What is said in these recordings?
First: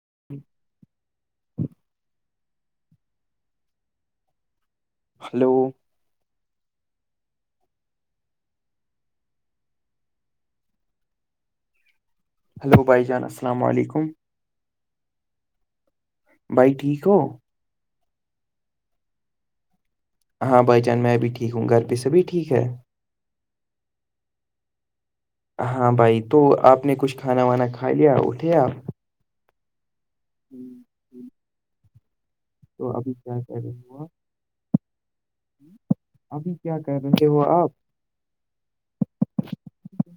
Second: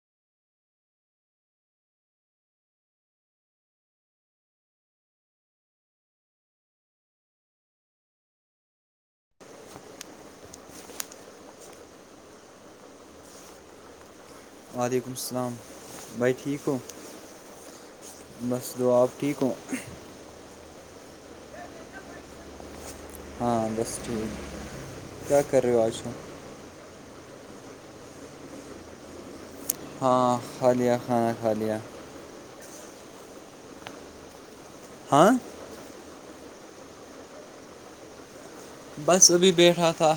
ج [inaudible] hello hello بھائی جان السلام علیکم وعلیکم السلام بائی ٹھیک ہو بس دعاب ٹھیک ہوں ہاں بھائی چان میں بھی ٹھیک ہوں گھر پہ سبھی ٹھیک ہے ہاں بس ٹھیک کیا کر رہے ہو ہاں آج تم بھائی تو آپ نے کچھ کھانا وانا کھا لیا اٹھے آپ ہاں کھا لیا کھانا کھا لیا تو ابھی کیا کہہ رہی ہو ہاں ابھی کیا کہ رہے ہو آپ بس ابھی بیٹھا تھا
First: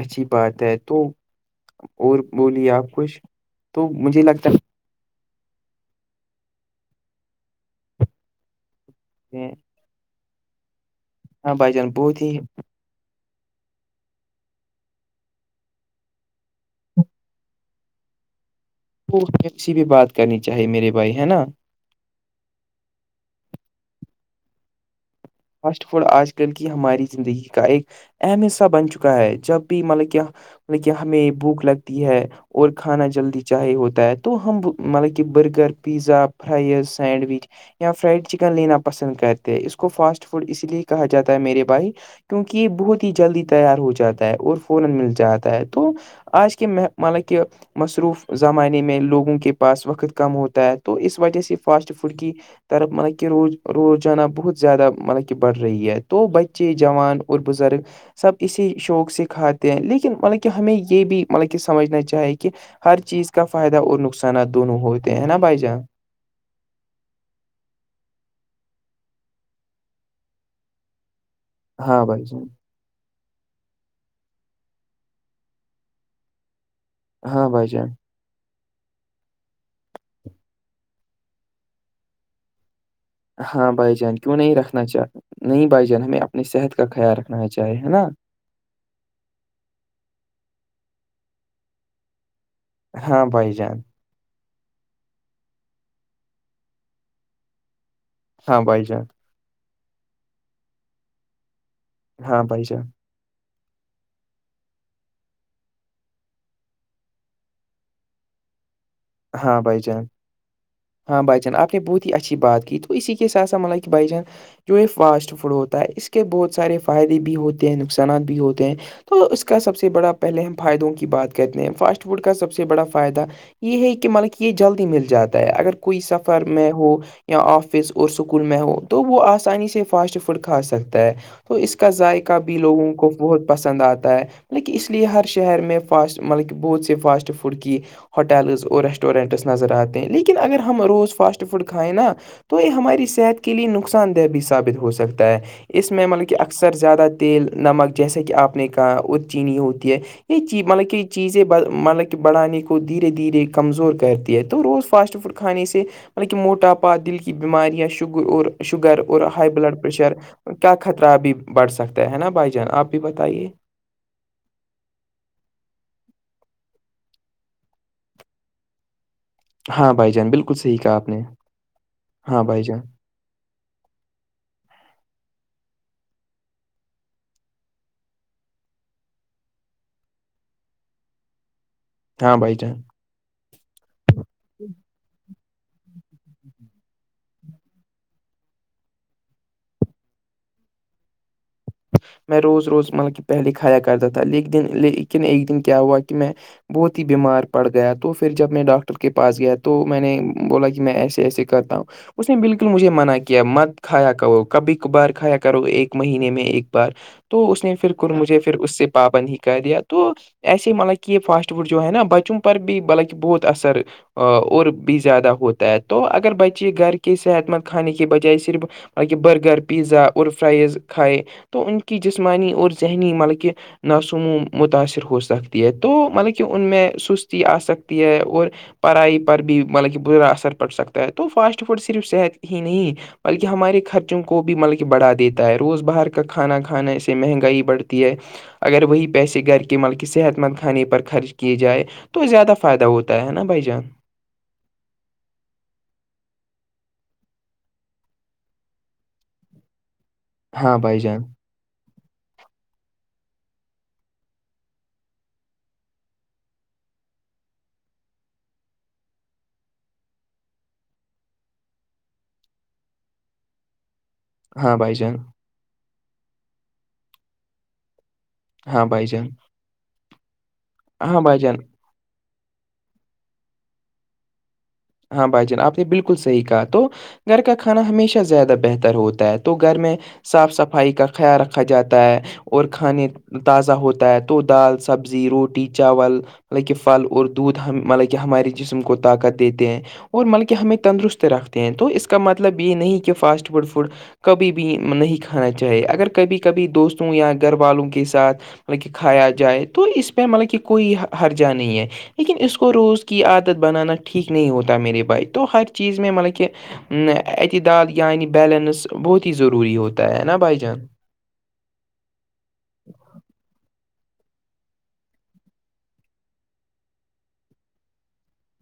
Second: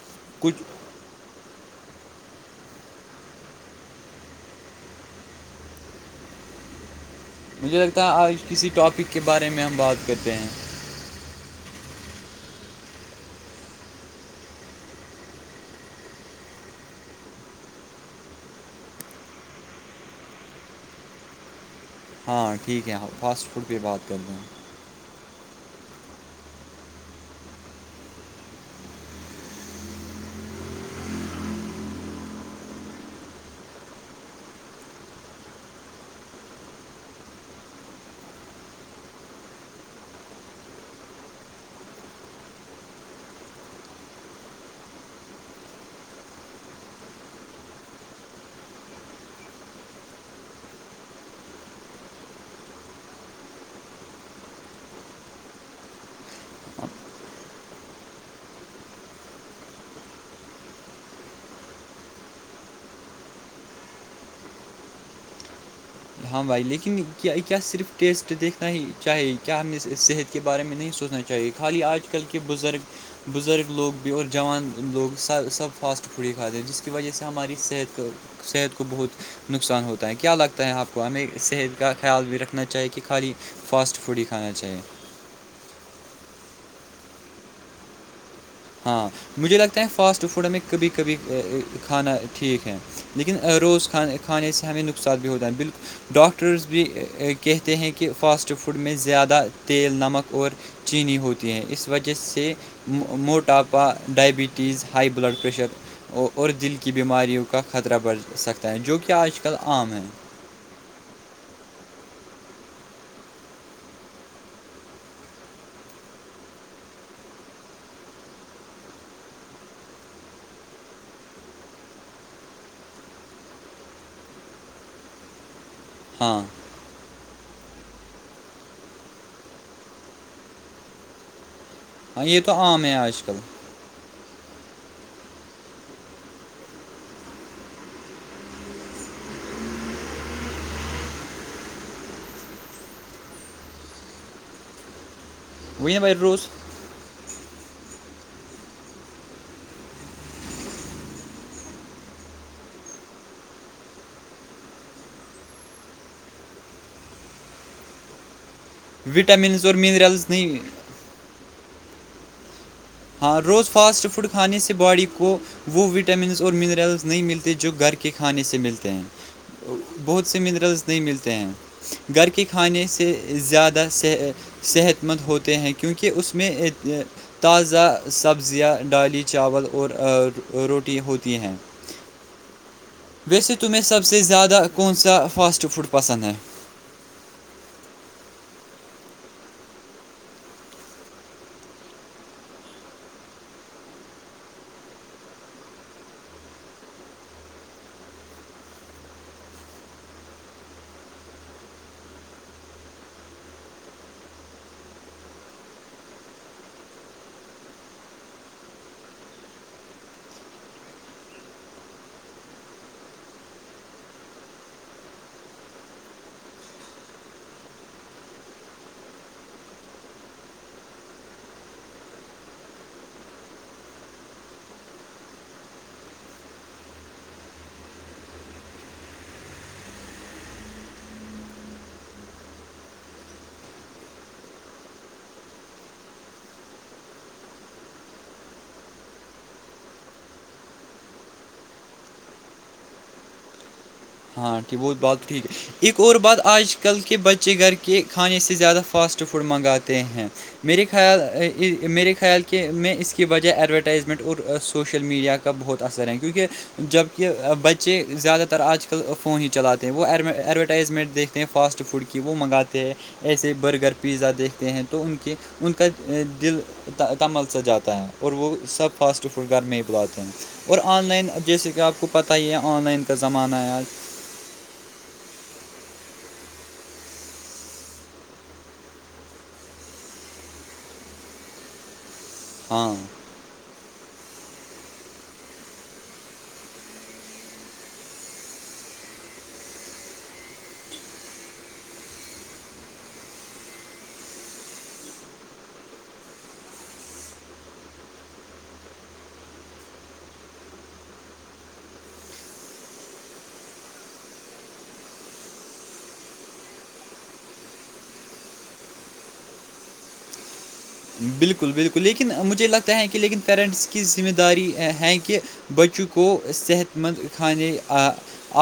اچھی بات کچھ ہے تو اور بولیے آپ کچھ تو مجھے لگتا ہے مجھے لگتا ہے آج کسی ٹاپک کے بارے ہے میں ہم بات کرتے ہیں ہاں بائی جان بہت ہی سی بھی بات کرنی چاہی میرے بھائی ہے نا ہاں ٹھیک ہے فاسٹ فوڈ پہ بات کرتے ہیں فاسٹ فوڈ آج کل کی ہماری زندگی کا ایک اہم حصہ بن چکا ہے جب بھی مطلب کہ مطلب کہ ہمیں بھوک لگتی ہے اور کھانا جلدی چاہے ہوتا ہے تو ہم مطلب کہ برگر پیزا فرائیز سینڈوچ یا فرائڈ چکن لینا پسند کرتے ہیں اس کو فاسٹ فوڈ اسی لیے کہا جاتا ہے میرے بھائی [inaudible] آج کے مطلب کہ [inaudible] ترف مطب کہ روز روزانہ بہت زیادہ مطلب کہ بڑھ رہی ہے تو بچے جوان اور بزرگ سب اسی شوق سے کھاتے ہیں لیکن مطلب کہ ہمیں یہ بھی مطلب کہ سمجھنا چاہے کہ ہر چیز کا فائدہ اور نقصانات دونوں ہوتے ہیں نا بھائی جان ہاں بھائی لیکن کیا صرف ٹیسٹ دیکھنا ہی چاہے کیا ہم نے صحت کے بارے میں نہیں سوچنا چاہیے خالی ہاں آج کل بھائی کے جان بزرگ بزرگ لوگ اور ج جوان لوگ سب فاسٹڈ فڈ ہی کھات جسے کی وجہ سے ہاں ہماری بھائی جان صحت کو صحت کو بہت نقصان ہوتا ہے کیا لگتا ہے آپ کو ہمیں صحت کا خیال بھی رکھنا چاہیے کہ خالی ہاں بھائی فاسٹ جان فوڈ ہی کیوں کھانا نہیں چاہیے رکھنا چاہ نہیں بھائی جان ہمیں اپنی صحت کا خیال رکھنا چاہے ہے نا ہاں مجھے لگتا ہے فاسٹ فوڈ ہم میں کبھی کبھی کھانا ٹھیک ہے ہاں لیکن بھائی جان روز خان کھانے سے ہمیں نقصان بھی ہوتا ہے بالکل ڈاکٹرز بھی کہتے ہیں کہ کہ فاسٹ ہاں فوڈ بھائی میں جان زیادہ تیل نمک اور چینی ہوتی ہے اس وجہ ہاں سے بھائی جان مو اپا ڈائبٹیز ہائی بلڈ پریشر اور دل کی بیماریوں کا خطرہ بڑھ سکتا جو کہ آج کل ہاں بھائی عام ہے جان ہاں بھائی جان آپ نے بہت ہی اچھی بات کی تو اسی کے ساتھا ملائی کہ بھائی جان جو یہ فاسٹ فوڈ ہوتا ہے اس کے بہت سارے فائدے بھی ہوتے ہیں نقصانات بھی ہوتے ہیں تو اس کا سب سے بڑا پہلے ہم فائدوں کی بات کرتے ہیں فاسٹ فوڈ کا سب سے بڑا فائدہ یہ ہے کہ ملا کہ یہ جلدی مل جاتا ہے اگر کوئی ہاں سفر میں ہو یا آفس اور اسکول میں ہو تو وہ آسانی سے فاسٹ فوڈ کھا سکتا ہے تو اس کا ہاں ذائقہ یہ تو بھی عام لوگوں ہے کو آج کل بہت پسند آتا ہے لیکن اس لیے ہر شہر میں فاسٹ مطلب کہ بہت سےی فاسٹ فوڈ کی ہوٹ ہوٹیلز اور ریسٹورینٹس نظر آتے ہیں لیکن اگر ہم روز فاسٹ فوڈ کھائیں نا تو یہ ہماری صحت کے لیے نقصان دہ بھی ثابت ہو سکتا ہے اس وہی نا بھائی میںمل کے روز اکثر اکثر زیادہ تیل نمک جیسے کہ آپ نے کہا اور چینی ہوتی ہے یہ چیز مطلب کہ چیزیں مطلب کہ بڑھانے کو دھیرے دھیرے کمزور کرتی ہے تو روز فاسٹ فوڈ کھانے سے مطلب کہ موٹاپا دل کی بیماریاں شگ اور شگر اور ہائی وٹامنز اور بلڈ پریشر منرلز نہیں خطرہ بھی بڑھ سکتا ہے نا بھائی جان آپ بھی ہاں بتائیے روز فاسٹ فوڈ کھانے سے باڈی کو وہ وٹامنس اور منرلز نہیں ملتے جو گھر کے کھانے سے ملتے ہیں ہاں بھائی بہت جان سے بالکل صحیح منرلس کہا نہیں آپ نے ملتے ہیں گھر ہاں کے بھائی جان کھانے سے زیادہ صحت مند ہوتے ہیں کیونکہ اس میں تزا سبزیاں ڈالی چاول اور روٹی ہوتی ہیں ہاں بھائی جان ویسے تمہیں سب سے زیادہ کون سا فاسٹ فوڈ پسند ہے میں روز روز مطلب کہ پہلے کھایا کرتا تھا ل دن لیکن ایک دن کیا ہوا کہ میں بہت ہی بیمار پڑ گیا تو پھر جب میں ڈاکٹر کے پاس گیا تو میں نے بولا کہ میں ایسے ایسے کرتا ہوں اس نے بالکل مجھے منع کیا مت کھایا کرو کبھی کبھار کھایا کرو ایک مہینے میں ایک بار تو اس نے پھر مجھے پھر اس سے پابند ہی کر دیا تو ایسے ہی مطلب کہ یہ فاسٹ فوڈ جو ہے نا بچوں پر بھی مطلب کہ بہت اثر اور بھی زیادہ ہوتا ہے تو اگر بچے گھر کے صحت مند کھانے کے بجائے صرف مطلب کہ برگر پیزا اور فرائز کھائے تو ان کی جسمانی اور ذہنی مطلب کہ نسوموں متاثر ہو سکتی ہے تو مطلب کہ ان میں سستی آ سکتی ہے اور پڑھائی پر بھی مطلب کہ برا اثر پڑ سکتا ہے تو فاسٹ فوڈ صرف صحت ہی نہیں بلکہ ہمارے خرچوں کو بھی مطلب کہ بڑھا دیتا ہے روز باہر کا کھانا کھانا سے مہنگائی بڑتی ہے اگر وہی پیسے گھر کے مل کےی صحت مند کھانے پر خرچ کیے جائے تو زیادہ فائدہ ہوتا ہے نا بھائی جان ہاں ٹھیک وہ بات ٹھیک ہے ایک اور بات آج کل کے بچے گھر کے کھانے سے زیادہ فاسٹ فوڈ منگاتے ہیں ہاں میرے بھائی خیال جان میرے خیال کے میں اس کی وجہ ایڈورٹائزمنٹ اور سوشل میڈیا کا بہت اثر ہے کیونکہ جبکہ بچے زیادہ تر آج کل ک فون ہی چلاتے ہیں وہ ایڈورٹائزمنٹ دیکھتے ہیں فاسٹ فوڈ کی وہ منگاتے ہیں ایسے برگر پیزا دیکھتے ہاں ہیں بھائی تو ان جان کے ان کا دل تمل سا جاتا ہے اور وہ ہاں سب بھائی فاسٹ جان فوڈ گھر میں ہی بلاتے ہیں اور آن ہاں لائن بھائی جان جیسے کہ آپ کو پتہ ہی یہ آن لائن کا زمانہ آج ہاں بھائی جان آپ نے بالکل صحیح کہا تو گھر کا کھانا ہمیشہ زیادہ بہتر ہوتا ہے تو گھر میں صاف صفائی کا خیال رکھا جاتا ہے اور ہاں کھانے تازہ ہوتا ہے تو دال سبزی روٹی چاول مطلب کہ پھل اور دودھ ہم مطلب کہ ہمارے جسم کو طاقت دیتے ہیں اور ملکہ ہمیں تندرست رکھتے ہیں تو اس کا مطلب یہ نہیں کہ فاسٹ فوڈ فوڈ کبھی بھی نہیں کھانا چاہیے اگر کبھی کبھی دوستوں یا گھر والوں کے ساتھ مطلب کہ کھایا جائے تو اس پہ مطلب کہ کوئی ہرجہ نہیں ہے لیکن اس کو روز کی عادت بنانا ٹھیک نہیں ہوتا میرے بھائی تو ہر چیز میں مطلب کہ اعتدال یعنی بیلنس بہت ہی ضروری ہوتا ہے نا بھائی جان بالکل بالکل لیکن مجھے لگتا ہے کہ لیکن پیرنٹس کی ذمہ داری ہے کہ بچوں کو صحت مند کھانے آ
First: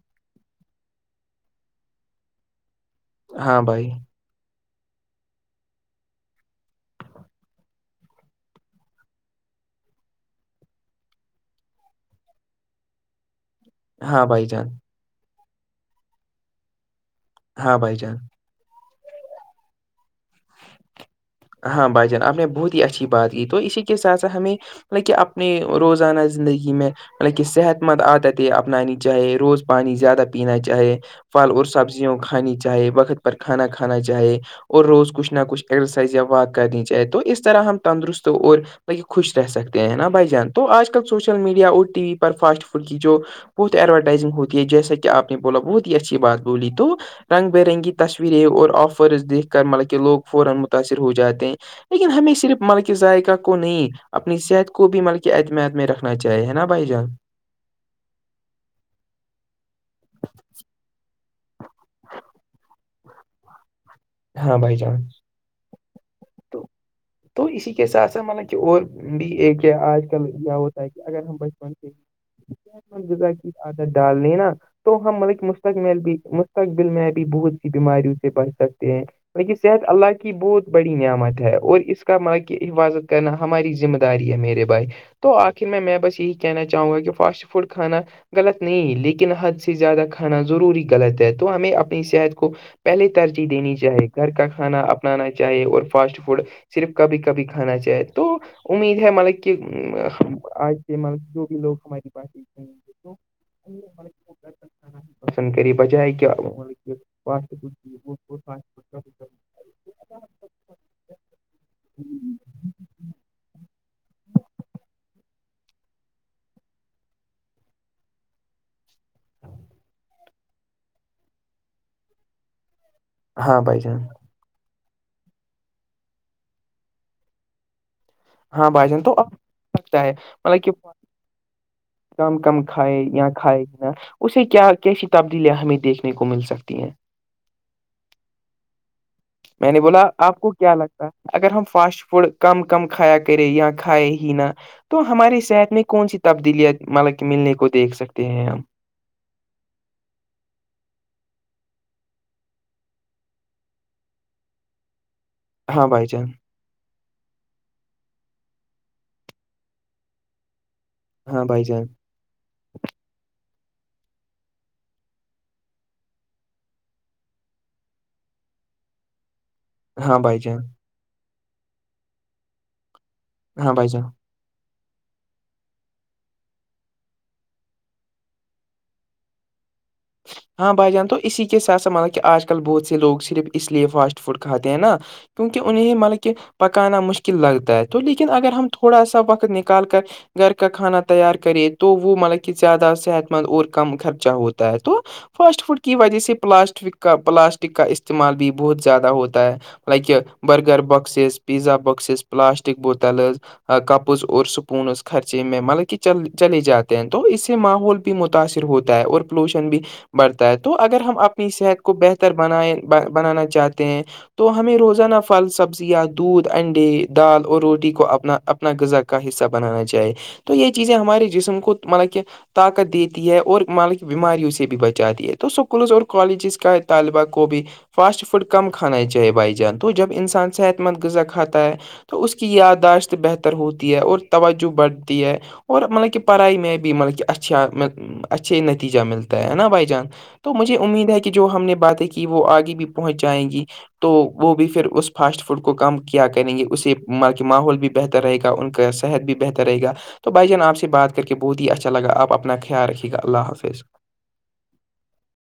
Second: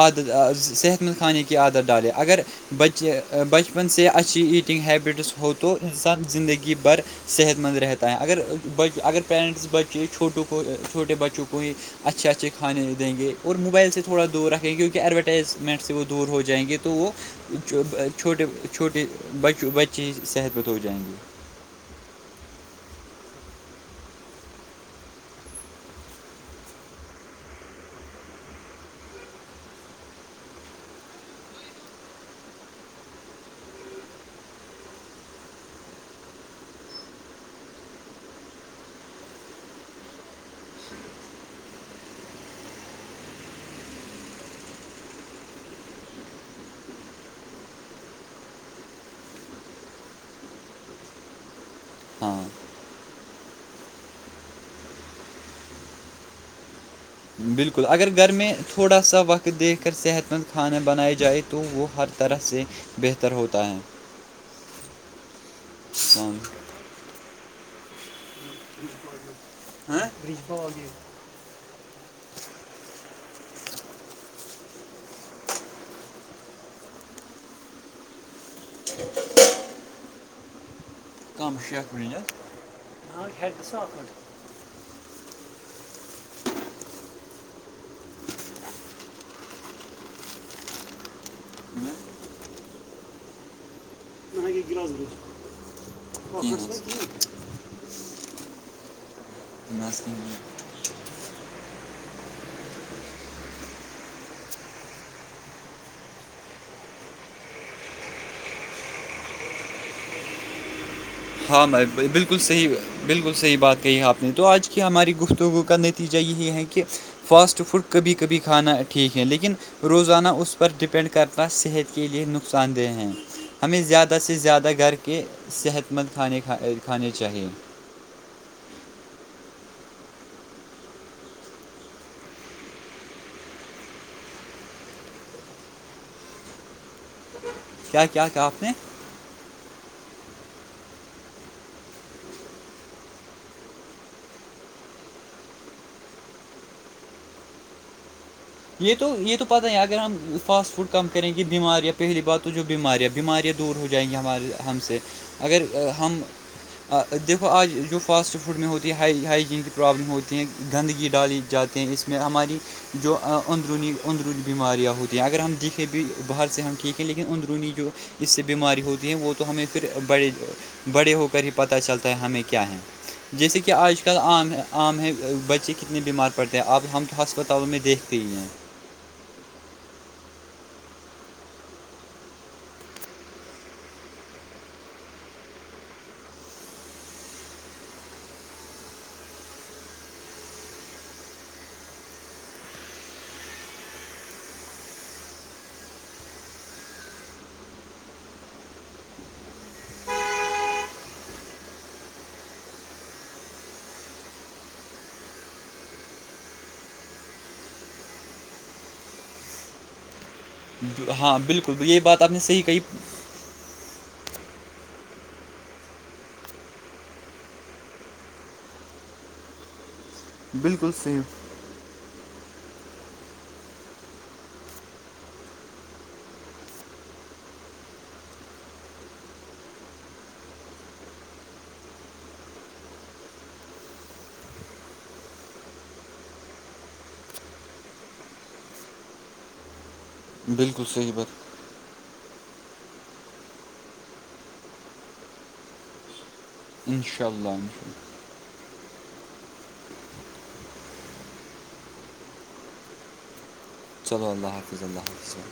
عادت صحت مند کھانے کی عادت ڈالے اگر بچے ہاں بچپن بھائی سے اچھی ایٹنگ ہیبٹس ہو تو انسان زندگی بھر صحت مند رہتا ہے اگر بچ اگر پیرنٹس بچے چھوٹوں کو چھوٹے بچوں کو ہی اچھے اچھے کھانے دیں گے اور مجھ موبائل سے تھوڑا ہاں بھائی دور جان رکھیں گے کیونکہ ایڈورٹائزمنٹ سے وہ دور ہو جائیں گے تو وہ ہاں بھائی جان چھوٹے چھوٹے بچ بچے صحت مند ہو جائیں گے ہاں بھائی جان آپ نے بہت ہی اچھی بات کی تو اسی کے ساتھ ساتھ ہمیں یہ کہ اپنی روزانہ زندگی میں مطلب کہ صحت مند عادت یہ اپنانی چاہیے روز پانی زیادہ پینا چاہے پھل اور سبزیوں کھانی چاہے وقت پر کھانا کھانا چاہے اور روز کچھ نہ کچھ یا وات کرنی چاہے تو اس طرح ہم تندرست اور ل خوش رہ سکتے ہیں نا بھائی جان تو آج کل سوشل میڈیا اور ٹی وی پر فاسٹ فوڈ کی جو بہت ایڈورٹائزنگ ہوتی ہے جیسا کہ آپ نے بولا بہت ہی اچھی بات بولی تو رنگ ب رنگی تصویریں اور فرسز دیکھ کر مطلبکہ لوگ فورامت متاثر ہو جاتے ہیں لیکن ہمیں ہاں صرف ملک ذائقہ کو نہیں اپنی صحت کو بھی مطل اعتمت میں رکھنا چاہیے ہے نا بھائی جان بالکل اگر گھر میں تھوڑا سا وقت دیکھ کر صحت مند کھانا بنیا جائے تو وہ ہر طرح سے بہتر ہوتا ہے ہاں بھائی چان سام تو اسی کے حساتھ س مطلب کہ اور بھی ایک آج کل ہوتا ہے کہ اگر ہم ب جا کی آدر ڈالنی نا تو ہم بلک مستقبل بھی مستقبل میں بھی بہت سی بیماریوں سے بڑ ہیں لہ صحت اللہ کی بہت بڑی نعمت ہے کم اور شیخ اس کا مطلب کہ حفاظت کرنا ہماری ذمہ داری ہے میرے بھائی تو آخر میں میں بس یہی کہنا چاہوں گا کہ فاسٹ فوڈ کھانا غلط نہیں لیکن حد سے زیادہ کھانا ضروری غلط ہے تو ہمیں اپنی صحت کو پہلے ترجیح دینی چائےے گی گھر کا کھانا اپنانا چاہے اور فاسٹ فوڈ صرف کبھی کبھی کھانا چاہے تو امید ہے ملک کی م جو بھی لوگ ہماری پس پسند کر بجائے کہ پاسبل وہ پانچ ف ہاں میں بالکل صحیح بالکل صحیح بات کہی آپ نے تو آج کی ہماری گفتگو کا نتیجہ یہی ہے کہ فاسٹ فوڈ کبھی کبھی کھانا ٹھیک ہے لیکن روزانہ اس پر ڈپینڈ کرنا صحت کے لیے نقصان دہ ہیں ہاں بھائی ہمیں جان زیادہ سے زیادہ گھر کے صحت مند کھانے کھ کھانے چاہیے ہاں بھائی جان توتا ہے مطلب کہ کم کم کھائے یہاں کھائے گ نا اسے کیا کیسی تبدیلیاں ہمیں دیکھنے کو مل سکتی ہیں کیا کیا کہ آپ نے میں نے بولا آپ کو کیا لگتا ہے اگر ہم فاسٹ فوڈ کم کم کھایا کرے یااں کھائے ہی نا تو ہماری صحت میں کون سی تبدیلیت مطلب کہ ملنے کو دیکھ سکتے ہیں ہم یہ تو یہ تو پتہ ہے اگر ہم فاسٹ فوڈ کم کریں کہ بیماریاں پہلی بار تو جو بیماریاں بیماریاں تو دور ہو جائیں گے ہمارے ہم سے اگر ہاں بھائی ہم جان دیکھو آج جو فاسٹ فوڈ میں ہوتی ہیں ہ ہائجین کی پرابلم ہوتی ہیں گندگی ڈالی ہاں بھائی جاتی جان ہیں اس میں ہماری جو اندرونی اندرونی بیماریاں ہوتی ہیں اگر ہم دکھیں بھی باہر سے ہم ٹھیک ہیں لیکن اندرونی جو اس سے بیماری ہوتی ہے وہ تو ہمیں پھر ہاں بڑے بھائی جان بڑے ہو کر ہی پتہ چلتا ہے ہمیں کیا ہے جیسے کہ ہاں بھائی آج جان کل عام عام ہے بچے کتنے بیمار پڑتے ہیں اب ہم تو ہسپتالوں میں دیکھ پ ہیں ہاں بھائی جان تو اسی کے ساتھ س مطلب کہ آج کل بہت سے لوگ صرف اس لیے فاسٹ فوڈ کھاتے ہیں نا کیونکہ انہ ہی مطلب کہ پکانا مشکل لگتا ہے تو لیکن اگر ہم تھوڑا سا وقت نکال کر گھر کا کھانا تیار کرے تو وہ مطلب کہ زیادہ صحت مند اور کم خرچہ ہوتا ہے تو فاسٹ فوڈ کی وجہ سے پلاسٹک کا پلاسٹک کا استعمال بھی بہت زیادہ ہوتا ہے like burger boxes pizza boxes plastic bottles cups اور سکون اس خرچے میں مطلب کہل چلے جاتے ہیں تو اس سے ماحول متاثر ہوتا ہے اور پولوشن بھی بڑھتا ہے تو اگر ہم ہاں اپنی بالکل صحت کو یہ بات آپ بہتر نے صحیح بنائے کہی بنانا چاہتے ہیں تو ہمیں روزانہ پھل سبزیاں دودھ انڈے دال اور روٹی کو اپنا اپنا غذا کا حصہ بنانا جائے تو یہ بالکل چیزیں ہمارے صحیح جسم کو مطلب کہ طاقت دیتی ہے اور مطلب بیماریوں سے بھی بچات دی ہے تو اسکولز اور کالجز کا طالبہ کو بھی فاسٹ فوڈ کم کھانا ہی چاہے بائی جان تو جب انسان صحت مند غذا کھاتا ہے تو اس کی یادداشت بہتر ہوتی ہے اور توجہ بڑھتی ہے اور مطلب کہ پڑھائی میں بھی مطلب کہ اچھا اچھھی جا ملتا ہے نا بھائی جان تو مجھے بالکل امید صحیح ہے کہ بات جو ہم نے باتیں کی وہ آگے بھی پہنچ جائیں گی تو وہ بھی پھر اس فاسٹ فوڈ کو کم کیا کریں گے اس سے انشاء کے اللہ ماحول بھی بہتر رہے گا ان کا صحت بھی بہتر رہے گا تو بھائی جان آپ سے بات کر کے بہت ہی اچھا لگا آپ اپنا خیال رکے گا اللہ حافظ چلو اللہ حاتفظ اللہ حاتفظو